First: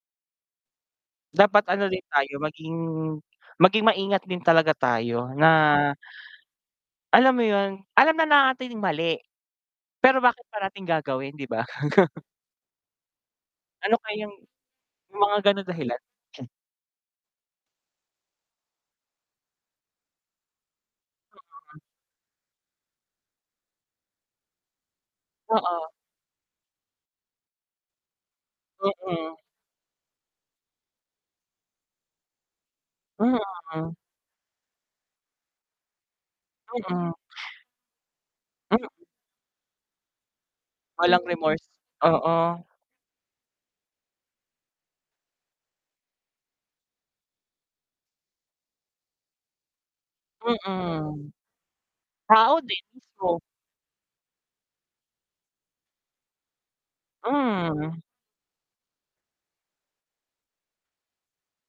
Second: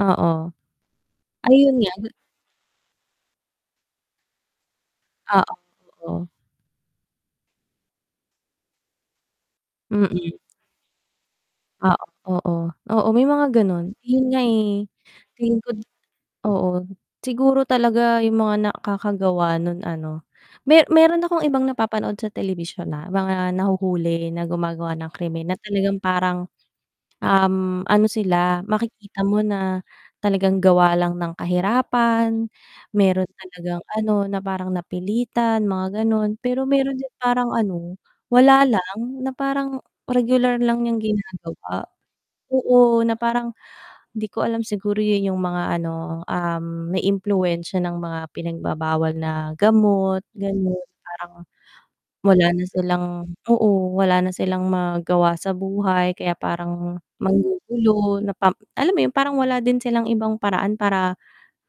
Oo. Dapat Ayun ano nga din tayo, maging maging maingat din talaga tayo Oo. na totoo. alam mo yun, alam na nating mali. Pero Mm. bakit parating gagawin 'di ba? Ah, oo, oo, may mga ganun, Ano 'yun kayang nga eh, yung mga tingin ganung ko d dahilan. oo siguro talaga yung mga nakakagawa nu'n ano, me meron akong ibang [unintelligible] napapanood sa telebisyon na mga nahuhuli na gumagawa ng krimen na Oo. talagang parang, um, ano sila, makikita Mm. mo na, talagang gawa lang ng kahirapan. Meron talagang Mhm. ano na parang napilitan, mga ganun, pero meron din Mm. parang ano, wala M lang, na parang, regular lang yung Walang remorse? ginagawa, Oo. oo na parang di ko alam siguro yun yung mga ano, um, may impluwensiya ng mga pinagbabawal na gamot ganon Mm. parang, wala Tao na din, silang mismo. oo wala na silang magawa sa buhay kaya parang Mm. manggugulo na parang alam mo yun parang wala din silang ibang paraan para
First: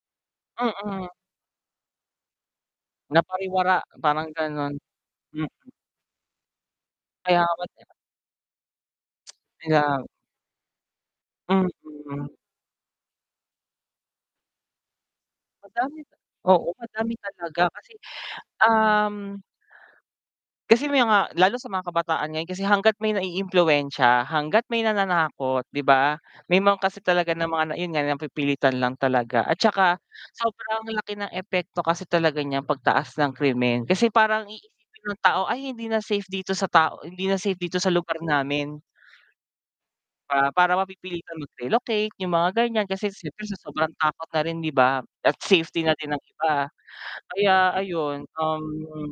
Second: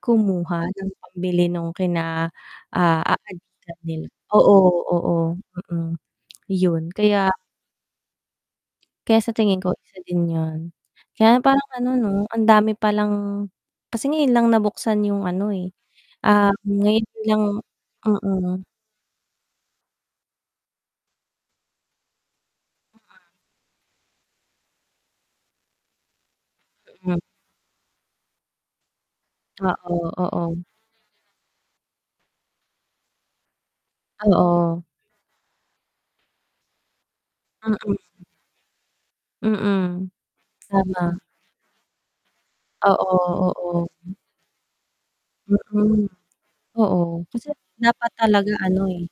kumuha ng Mm. pambili nung kina Napariwara aadikan nila parang oo, ganun, oo, hmm. mm, yun kaya Kaya nga kaya sa tingin ko isa [unintelligible] din yun. Kaya lang parang ano 'no, Mm. ang dami palang kasi ngayon lang nabuksan yung ano eh, Madami ah, oo, ngayon madami lang talaga kasi, mm. um kasi may mga lalo sa mga kabataan ngayon kasi hangga't may naiimpluwensya, hangga't may nananakot 'di ba? May mga kasi Mhm. talaga ng mga na yun nga napipilitan lang talaga at 'tsaka, Oo, oo. sobrang laki ng epekto kasi talaga niyang pagtaas ng krimen kasi parang Oo. iisipin ng tao ay hindi na safe dito sa tao hindi na safe dito sa Mm. lugar namin Mm. para para Tama. mapipilitan mag-relocate yung mga ganyan kasi Oo, siyempre sa oo, sobrang takot na rin 'di ba? At safety na Hmm. din ng iba, Oo, kasi kaya nga dapat ayun, talaga um ano eh,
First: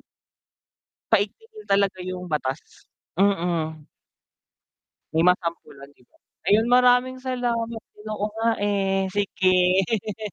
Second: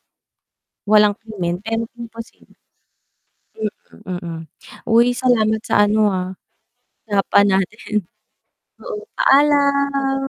walang krimen, paigtingin na pero talaga yung imposible batas. Mm. hmm, mm, uy, May salamat sa ma-sample-an di ano, ba, ah, ayun maraming usapan salamat, natin. uy, oo nga Oo, eh, sige. paalam.